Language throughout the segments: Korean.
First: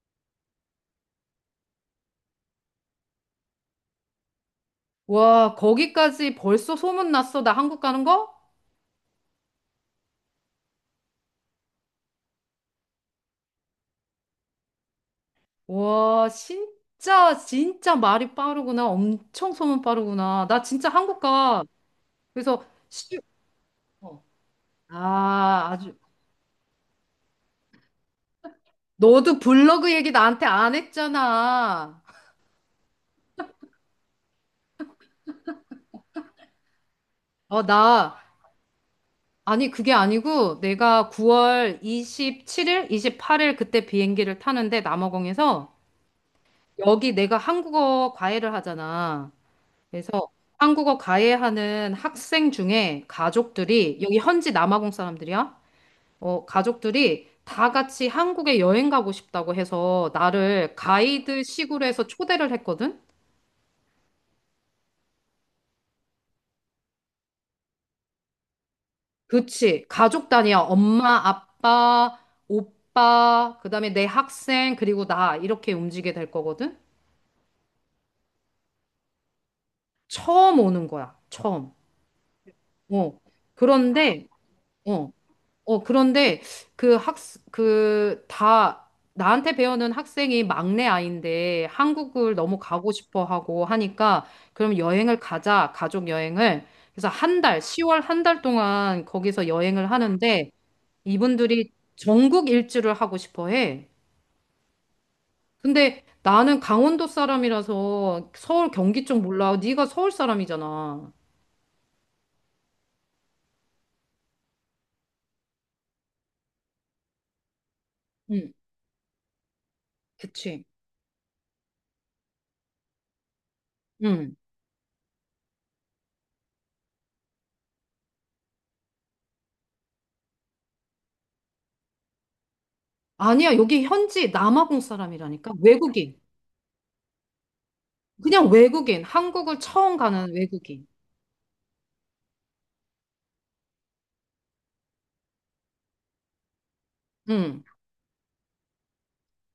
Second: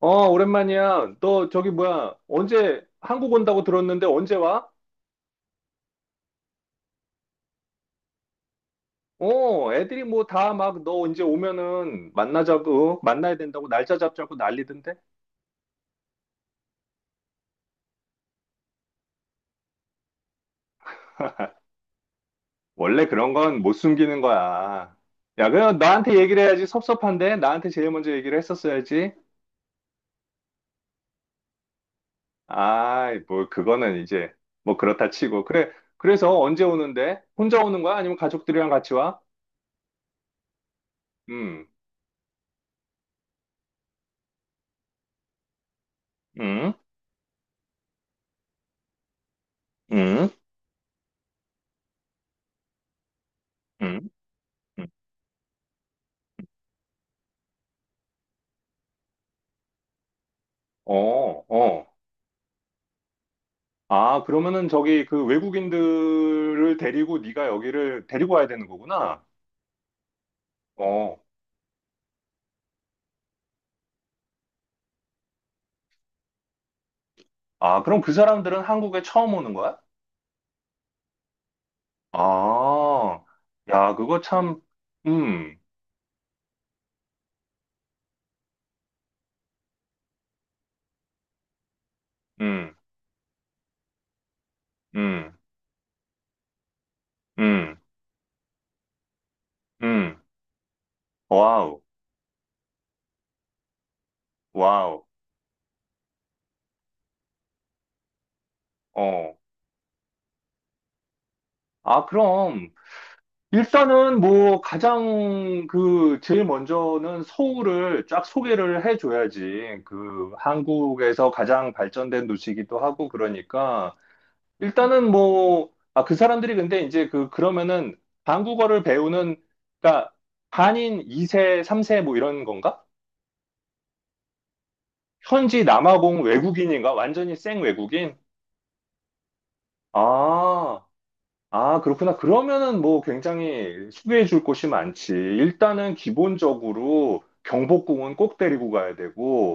어, 오랜만이야. 너 저기 뭐야? 언제 한국 온다고 들었는데 언제 와? 와, 거기까지 벌써 소문났어? 나 한국 가는 거? 어, 애들이 뭐 다 막 너 언제 오면은 만나자고 만나야 된다고 날짜 잡자고 난리던데. 와, 진짜, 진짜 말이 빠르구나. 엄청 소문 빠르구나. 나 진짜 한국 가. 그래서, 원래 시... 그런 건 못 숨기는 어. 거야. 야, 그럼 아주. 나한테 얘기를 해야지 섭섭한데 나한테 제일 먼저 얘기를 했었어야지. 너도 블로그 얘기 나한테 안 했잖아. 아이, 뭐 그거는 이제 뭐 그렇다 치고. 그래. 그래서 언제 오는데? 혼자 어, 오는 거야? 나. 아니면 가족들이랑 같이 와? 아니, 그게 아니고, 내가 음. 9월 27일, 28일 그때 비행기를 타는데, 남아공에서, 음. 여기 내가 한국어 과외를 하잖아. 음. 그래서 한국어 가해하는 학생 중에 가족들이 음. 여기 현지 음. 남아공 사람들이야. 가족들이 다 같이 한국에 여행 가고 싶다고 해서 나를 어, 가이드식으로 어. 해서 초대를 했거든. 아, 그러면은 저기 그 외국인들을 데리고 네가 여기를 데리고 와야 되는 거구나. 그치. 가족 단위야. 엄마, 어. 아빠, 오빠, 그다음에 내 학생, 그리고 나 이렇게 움직이게 될 거거든. 아, 그럼 그 사람들은 한국에 처음 오는 거야? 처음 오는 거야. 처음. 어. 아, 야, 그거 그런데 참, 어. 음, 그런데 그 학, 그 다, 나한테 배우는 학생이 막내 아이인데 한국을 너무 음, 가고 싶어 하고 하니까 그럼 여행을 음, 가자, 가족 여행을. 그래서 한 달, 음, 10월 한 달 동안 거기서 여행을 음, 하는데 이분들이 와우, 전국 일주를 하고 싶어 해. 와우, 근데 나는 강원도 사람이라서 서울 경기 쪽 어. 몰라. 네가 서울 사람이잖아. 아, 그럼 일단은 뭐 가장 그 제일 먼저는 서울을 쫙 응, 소개를 해줘야지. 그 그치. 한국에서 가장 발전된 도시이기도 하고 그러니까. 응. 일단은 뭐, 아, 그 사람들이 근데 이제 그, 그러면은 한국어를 배우는, 그러니까 한인 2세, 3세 뭐 이런 건가? 아니야, 여기 현지 남아공 사람이라니까. 현지 외국인. 남아공 외국인인가? 완전히 생 외국인? 그냥 외국인, 한국을 처음 가는 외국인. 아, 아, 그렇구나. 그러면은 뭐 굉장히 소개해 줄 곳이 많지. 일단은 기본적으로 응. 경복궁은 꼭 데리고 가야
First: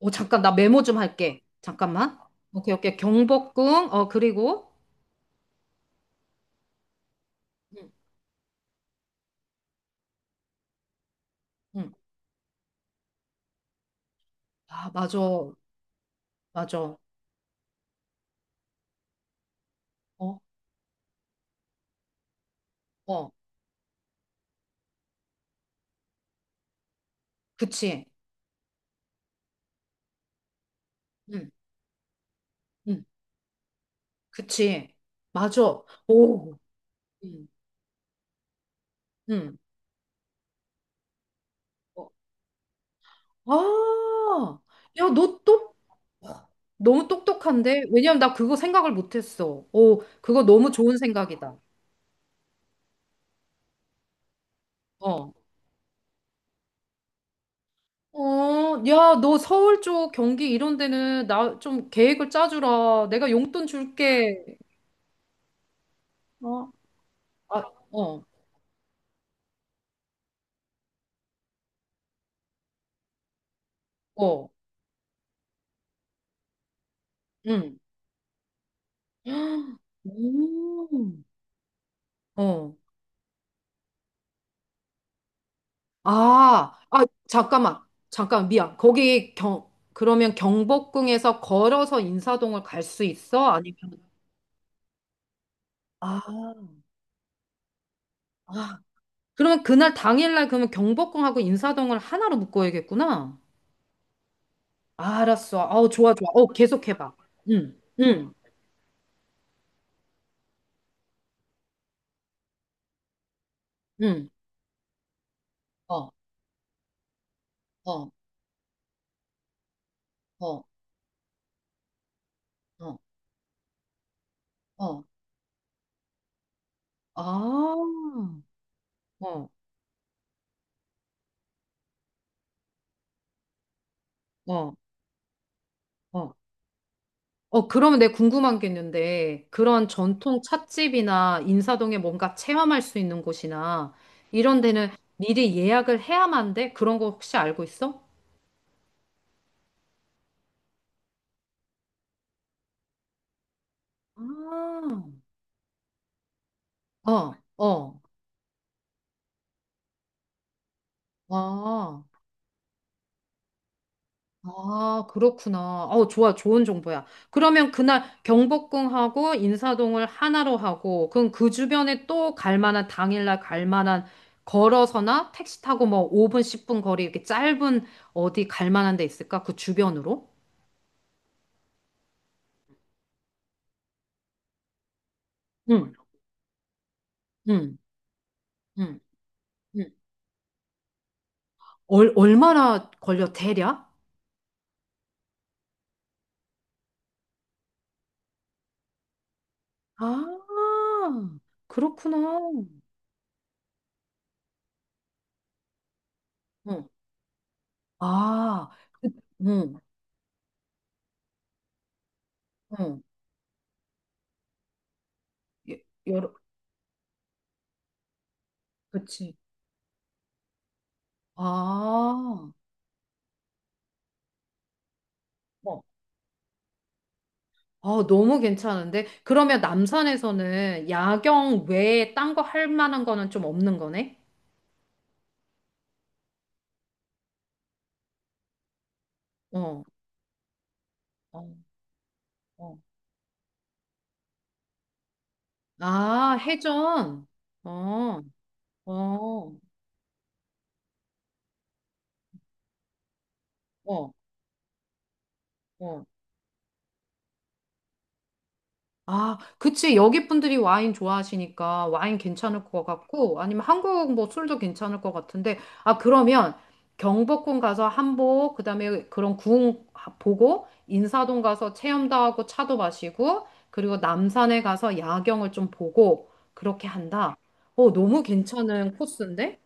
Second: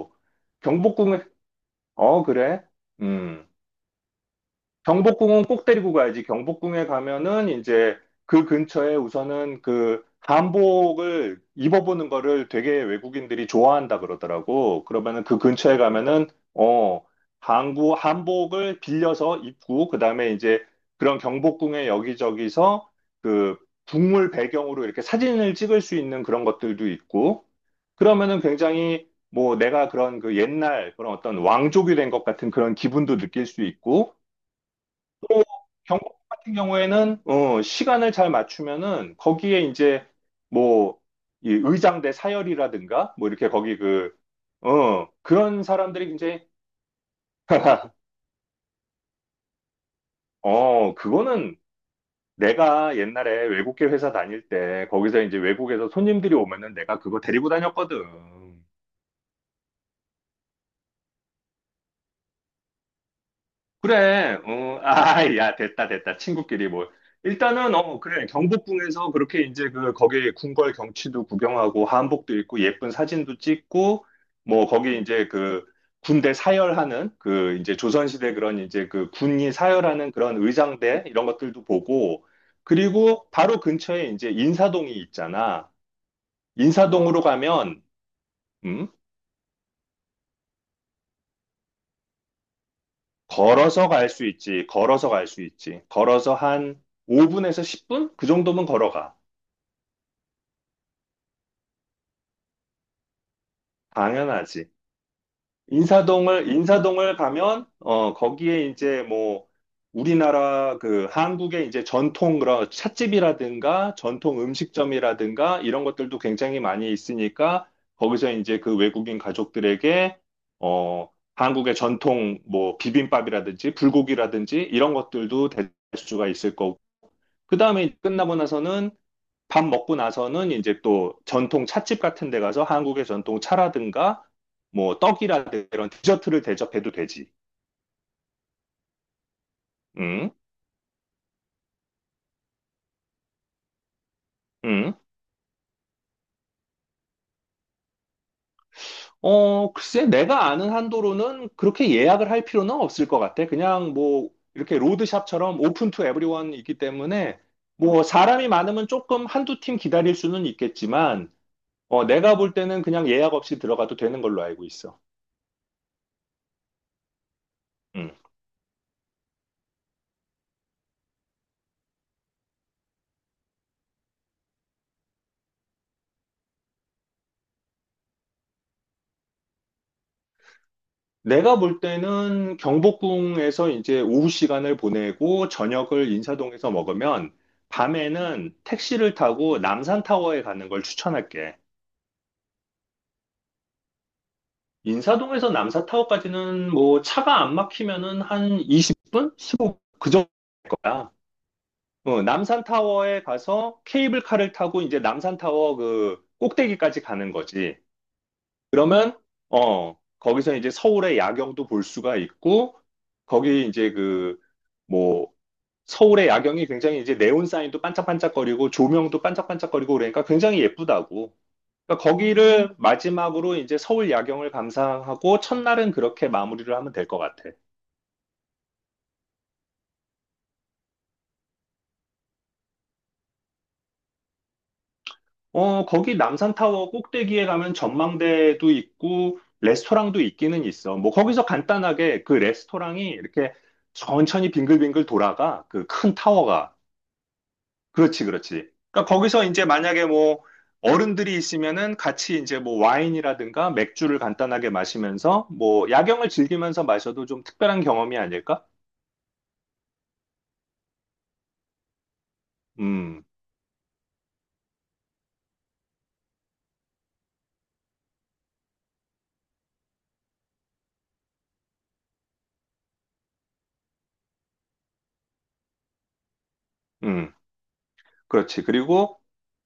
잠깐, 나 메모 좀 경복궁은, 할게. 잠깐만. 어, 그래? 오케이, 오케이. 음. 경복궁, 그리고, 경복궁은 꼭 데리고 가야지. 경복궁에 가면은 응, 이제 그 근처에 우선은 그 한복을 응. 입어보는 거를 되게 외국인들이 좋아한다 그러더라고. 아, 맞아, 그러면은 그 근처에 가면은 맞아. 어 한국 한복을 빌려서 입고 그다음에 어, 이제 그런 경복궁의 여기저기서 어, 그 북물 배경으로 이렇게 사진을 찍을 수 있는 그런 것들도 있고 그치. 그러면은 굉장히 뭐 내가 그런 그 옛날 그런 어떤 응, 왕족이 된 것 같은 그런 응, 기분도 느낄 수 있고 그치. 맞아. 경복 같은 오, 경우에는 응, 어, 시간을 잘 맞추면은 응. 거기에 이제 뭐 이 어, 의장대 사열이라든가 뭐 이렇게 거기 그 아, 야, 그런 사람들이 굉장히 너무 똑똑한데? 왜냐면 나 그거 생각을 못했어. 오, 그거 너무 어, 좋은 생각이다. 그거는 내가 옛날에 외국계 회사 다닐 때 거기서 어, 이제 외국에서 손님들이 오면은 내가 그거 데리고 다녔거든. 야, 너 서울 쪽 경기 이런 데는 나 좀 계획을 짜주라. 내가 용돈 그래, 줄게. 어, 아, 야, 됐다, 됐다. 친구끼리 어, 뭐. 아, 일단은, 어, 어, 그래. 경복궁에서 그렇게 이제 그, 거기 궁궐 경치도 구경하고, 한복도 입고, 예쁜 사진도 찍고, 어, 뭐, 거기 이제 그, 군대 사열하는, 그, 응. 이제 조선시대 그런 이제 그, 군이 사열하는 그런 의장대, 음, 이런 것들도 보고, 어. 그리고 바로 근처에 이제 인사동이 있잖아. 아, 아, 인사동으로 잠깐만. 가면, 잠깐, 미안. 음? 그러면 경복궁에서 걸어서 인사동을 갈 수 있어? 아니면, 걸어서 갈 수 있지, 걸어서 갈 수 있지. 아, 걸어서 한 5분에서 10분? 그 정도면 아. 걸어가. 그러면 그날 당일날 그러면 경복궁하고 인사동을 하나로 묶어야겠구나. 당연하지. 아, 알았어. 좋아, 좋아. 인사동을, 계속해봐. 인사동을 가면, 응, 어, 응, 거기에 이제 뭐, 우리나라 그 한국의 이제 전통 그런 찻집이라든가 응. 전통 음식점이라든가 이런 어. 것들도 굉장히 많이 있으니까 어, 거기서 이제 그 외국인 가족들에게, 어, 한국의 전통 뭐 어, 비빔밥이라든지 불고기라든지 이런 어. 것들도 될 수가 있을 거고 그 아, 다음에 끝나고 나서는 어, 밥 먹고 나서는 이제 또 전통 찻집 같은 데 가서 한국의 전통 차라든가 어, 뭐 떡이라든가 이런 어. 디저트를 대접해도 되지. 그러면 내가 궁금한 게 있는데, 그런 응? 전통 찻집이나 인사동에 뭔가 체험할 수 있는 곳이나, 이런 데는 응? 미리 예약을 해야만 돼? 그런 거 혹시 알고 있어? 어, 글쎄, 내가 아는 한도로는 그렇게 예약을 할 필요는 없을 것 같아. 그냥 뭐 이렇게 아, 로드샵처럼 오픈 투 에브리원이기 어, 때문에 어, 뭐 사람이 많으면 조금 한두 팀 기다릴 수는 있겠지만 아. 어, 내가 볼 때는 그냥 예약 없이 들어가도 되는 걸로 알고 있어. 아, 그렇구나. 좋아. 좋은 정보야. 그러면 그날 음. 경복궁하고 인사동을 하나로 하고, 그럼 그 주변에 또 갈 만한, 당일날 갈 만한, 걸어서나 택시 타고 뭐 5분, 10분 거리 이렇게 짧은 어디 갈 만한 데 있을까? 그 주변으로? 내가 볼 때는 경복궁에서 이제 오후 시간을 보내고 응, 저녁을 인사동에서 먹으면 응, 밤에는 응, 택시를 타고 응. 남산타워에 가는 걸 추천할게. 얼마나 걸려, 대략? 인사동에서 남산타워까지는 뭐 차가 안 막히면은 한 20분? 15분? 그 정도일 아, 거야. 그렇구나. 어, 남산타워에 가서 케이블카를 타고 이제 남산타워 그 응. 꼭대기까지 가는 거지. 아, 그- 그러면, 응, 어, 거기서 이제 서울의 야경도 볼 수가 있고, 응. 거기 이제 그, 뭐 여- 서울의 여러, 야경이 굉장히 이제 네온 사인도 반짝반짝거리고 조명도 그치. 반짝반짝거리고 그러니까 굉장히 예쁘다고. 그러니까 아. 거기를 마지막으로 이제 서울 야경을 감상하고 첫날은 그렇게 마무리를 하면 될 것 같아. 너무 괜찮은데? 그러면 남산에서는 야경 외에 딴 거 할 만한 거는 좀 없는 거네? 어, 거기 남산타워 꼭대기에 가면 전망대도 있고 어, 레스토랑도 있기는 있어. 뭐 거기서 어, 간단하게 그 어. 레스토랑이 이렇게 천천히 빙글빙글 돌아가. 그 큰 아, 타워가. 해전. 어, 그렇지, 그렇지. 그러니까 거기서 어, 이제 만약에 뭐 어른들이 있으면은 같이 이제 뭐 와인이라든가 어, 맥주를 간단하게 마시면서 뭐 어. 야경을 즐기면서 마셔도 좀 특별한 경험이 아닐까? 아, 그치. 여기 분들이 와인 좋아하시니까 와인 괜찮을 것 음, 같고, 아니면 한국 뭐 술도 괜찮을 것 같은데, 아, 그러면 경복궁 가서 한복, 그다음에 그런 궁 보고, 인사동 가서 체험도 하고 차도 마시고, 그리고 남산에 가서 야경을 좀 보고, 그렇게 음, 한다. 너무 그렇지. 괜찮은 그리고 코스인데?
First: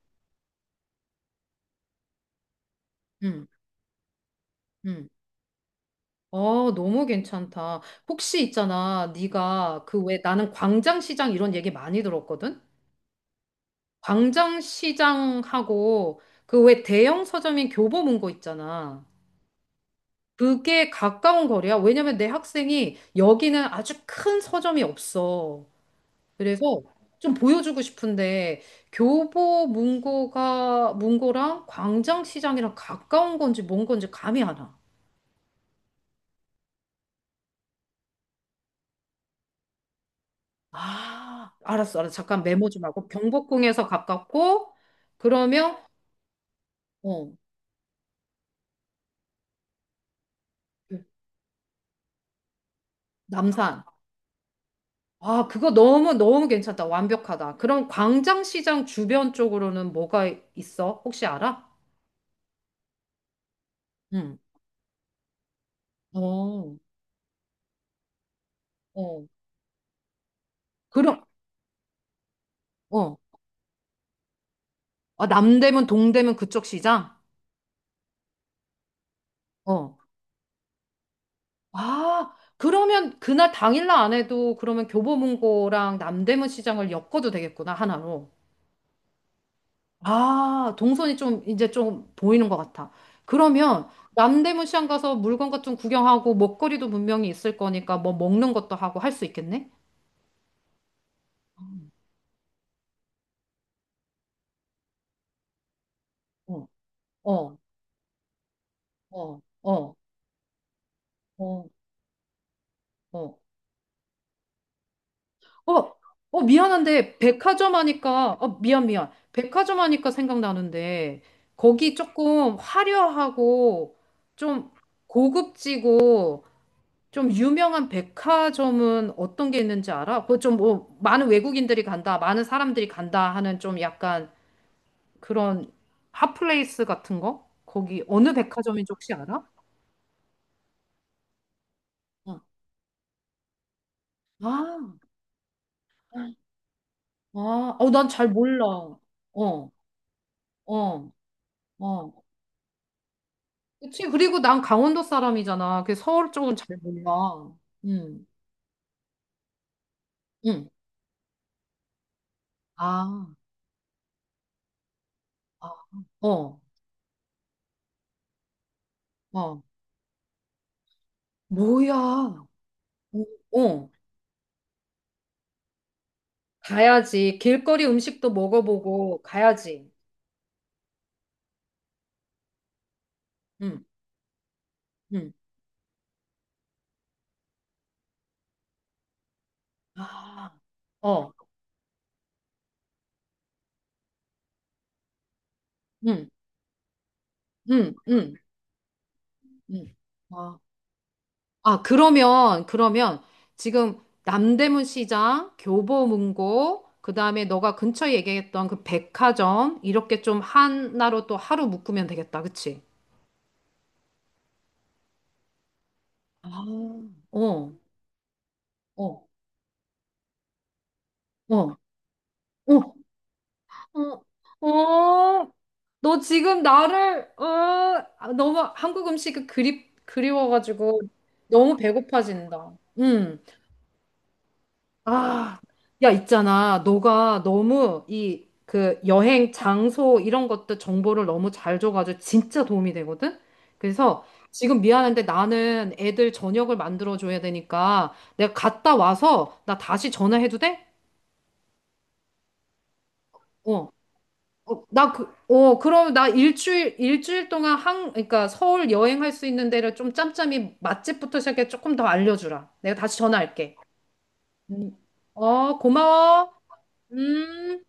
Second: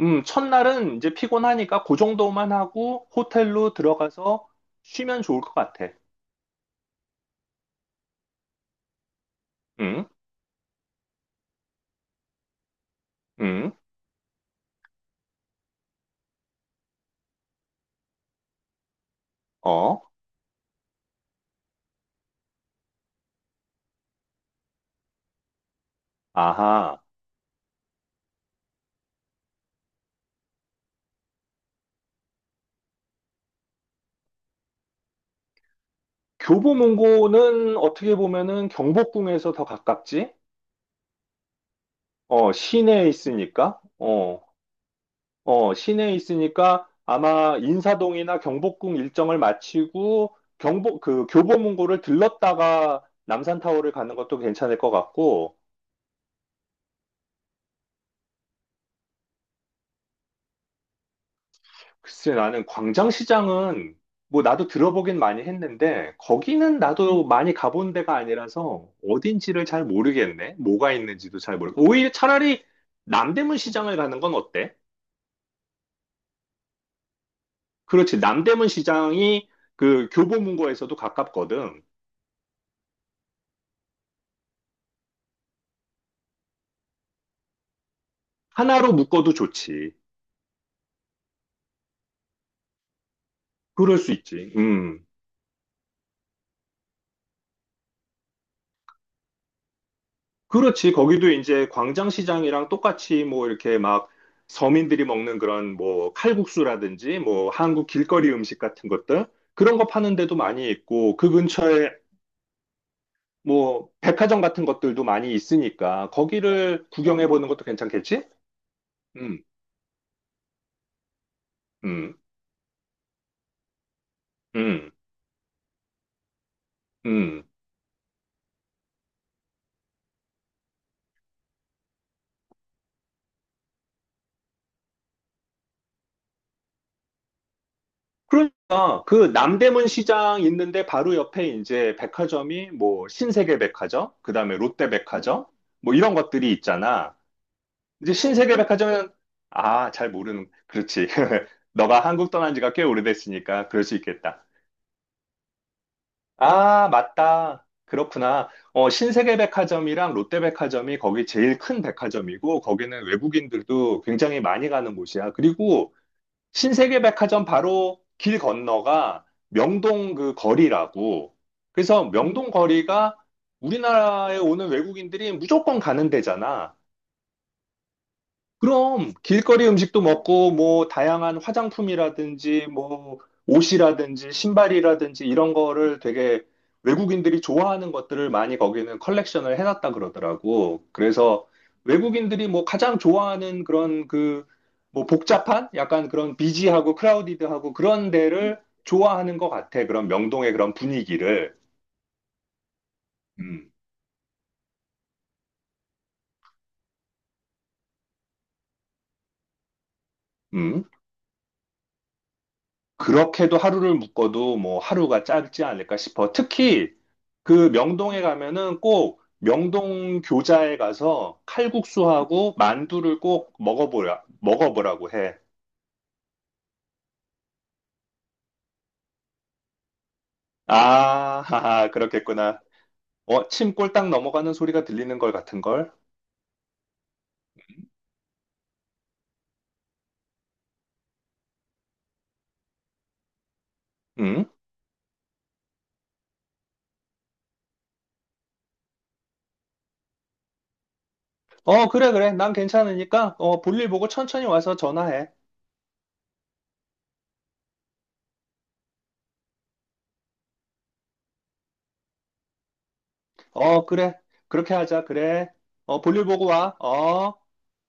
첫날은 이제 피곤하니까 그 정도만 하고 응, 호텔로 들어가서 응. 쉬면 좋을 것 같아. 너무 괜찮다. 혹시 있잖아, 네가 그 음, 왜 나는 광장시장 이런 얘기 많이 들었거든? 음, 광장시장하고 그 왜 대형 서점인 교보문고 있잖아. 어, 그게 가까운 거리야. 왜냐면 내 학생이 여기는 아주 큰 서점이 없어. 그래서 아하. 좀 보여주고 싶은데 교보문고가 문고랑 광장시장이랑 가까운 건지 뭔 건지 감이 안 와. 교보문고는 어떻게 보면은 경복궁에서 더 가깝지? 아, 알았어, 알았어. 잠깐 어, 메모 좀 하고 시내에 있으니까. 경복궁에서 어. 가깝고 어, 그러면 시내에 있으니까 어, 아마 인사동이나 경복궁 일정을 마치고 경복 그 교보문고를 들렀다가 남산. 남산타워를 가는 것도 괜찮을 것 아, 같고 그거 너무 너무 괜찮다. 완벽하다. 그럼 광장시장 주변 쪽으로는 뭐가 있어? 혹시 알아? 글쎄 나는 광장시장은 응. 뭐 나도 들어보긴 많이 했는데 어, 거기는 나도 많이 가본 데가 아니라서 어. 어딘지를 잘 모르겠네. 뭐가 그럼, 있는지도 잘 모르고 오히려 차라리 어. 남대문 시장을 가는 건 어때? 아, 남대문, 동대문 그쪽 시장? 그렇지. 남대문 시장이 어. 그 교보문고에서도 가깝거든. 아, 그러면 그날 당일날 안 해도 그러면 교보문고랑 남대문 시장을 엮어도 되겠구나, 하나로. 하나로 묶어도 좋지. 아, 동선이 좀 이제 좀 보이는 것 같아. 그러면 그럴 수 있지. 남대문 시장 음. 가서 물건 같은 거 구경하고 먹거리도 분명히 있을 거니까 뭐 먹는 것도 하고 할 수 있겠네? 그렇지. 거기도 이제 광장시장이랑 똑같이 뭐 이렇게 막 서민들이 먹는 그런 뭐 칼국수라든지 뭐 어, 한국 길거리 음식 같은 것들 어, 그런 거 어, 파는 데도 많이 있고 그 어, 근처에 어. 뭐 백화점 같은 것들도 많이 어, 있으니까 어, 거기를 미안한데, 구경해 보는 것도 백화점 괜찮겠지? 하니까, 미안, 미안. 음, 백화점 하니까 생각나는데, 거기 음, 조금 화려하고, 좀 음, 고급지고, 좀 음. 유명한 백화점은 어떤 게 있는지 알아? 그거 좀 뭐, 많은 외국인들이 간다, 많은 사람들이 간다 하는 좀 약간 그런 핫플레이스 같은 거? 거기 어느 백화점인지 그러니까 혹시 그 알아? 남대문 시장 있는데 바로 옆에 이제 어. 백화점이 뭐 신세계 백화점, 그다음에 아, 롯데 백화점 뭐 이런 것들이 있잖아. 아, 어, 난 이제 잘 몰라. 어. 신세계백화점은 아, 잘 모르는. 그렇지. 어, 너가 어. 한국 떠난 지가 꽤 오래됐으니까 그럴 수 그치. 그리고 있겠다. 난 강원도 사람이잖아. 그 서울 쪽은 잘 아, 몰라. 맞다. 응, 그렇구나. 어, 신세계백화점이랑 응. 롯데백화점이 거기 제일 큰 백화점이고 거기는 아, 외국인들도 굉장히 많이 가는 곳이야. 아, 그리고 어, 신세계백화점 바로 길 건너가 어. 명동 그 거리라고. 뭐야. 그래서 어, 명동 거리가 어. 우리나라에 오는 외국인들이 무조건 가는 데잖아. 가야지. 길거리 음식도 그럼 먹어보고 길거리 가야지. 음식도 먹고 뭐 다양한 화장품이라든지 뭐 응, 옷이라든지 신발이라든지 응. 이런 거를 되게 외국인들이 좋아하는 것들을 많이 거기는 컬렉션을 해놨다 아, 그러더라고. 어, 그래서 외국인들이 뭐 가장 좋아하는 그런 그 뭐 복잡한 약간 응, 그런 비지하고 크라우디드하고 응, 그런 응, 데를 좋아하는 것 같아. 응. 그런 명동의 그런 분위기를. 아, 그러면, 그러면 음, 지금 남대문 시장, 교보문고, 그 다음에 너가 근처에 얘기했던 그 백화점, 이렇게 좀 음. 하나로 또 하루 묶으면 되겠다. 그치? 그렇게도 하루를 묶어도 뭐 하루가 짧지 않을까 싶어. 아, 특히 그 어, 명동에 가면은 꼭 어, 명동 교자에 가서 어, 칼국수하고 어, 만두를 꼭 어, 먹어보라고 해. 어. 너 지금 나를, 어, 아, 너무 한국 음식이 그리워가지고 아, 너무 하하, 그렇겠구나. 배고파진다. 응. 어, 침 꼴딱 넘어가는 소리가 들리는 걸 아, 같은걸? 야, 있잖아. 너가 너무 이 그 여행 장소 이런 것들 정보를 너무 잘 줘가지고 진짜 도움이 되거든? 그래서 응? 지금 미안한데 나는 애들 저녁을 만들어줘야 되니까 내가 갔다 와서 나 다시 전화해도 돼? 어, 그래, 그래. 난 괜찮으니까, 어, 어. 볼일 보고 천천히 와서 전화해. 그럼 나 일주일 동안 그러니까 서울 여행할 수 있는 데를 좀 짬짬이 맛집부터 시작해 조금 더 알려주라. 내가 다시 전화할게. 어, 그래. 그렇게 음. 하자, 그래. 어, 볼일 보고 고마워. 와. 어. 음.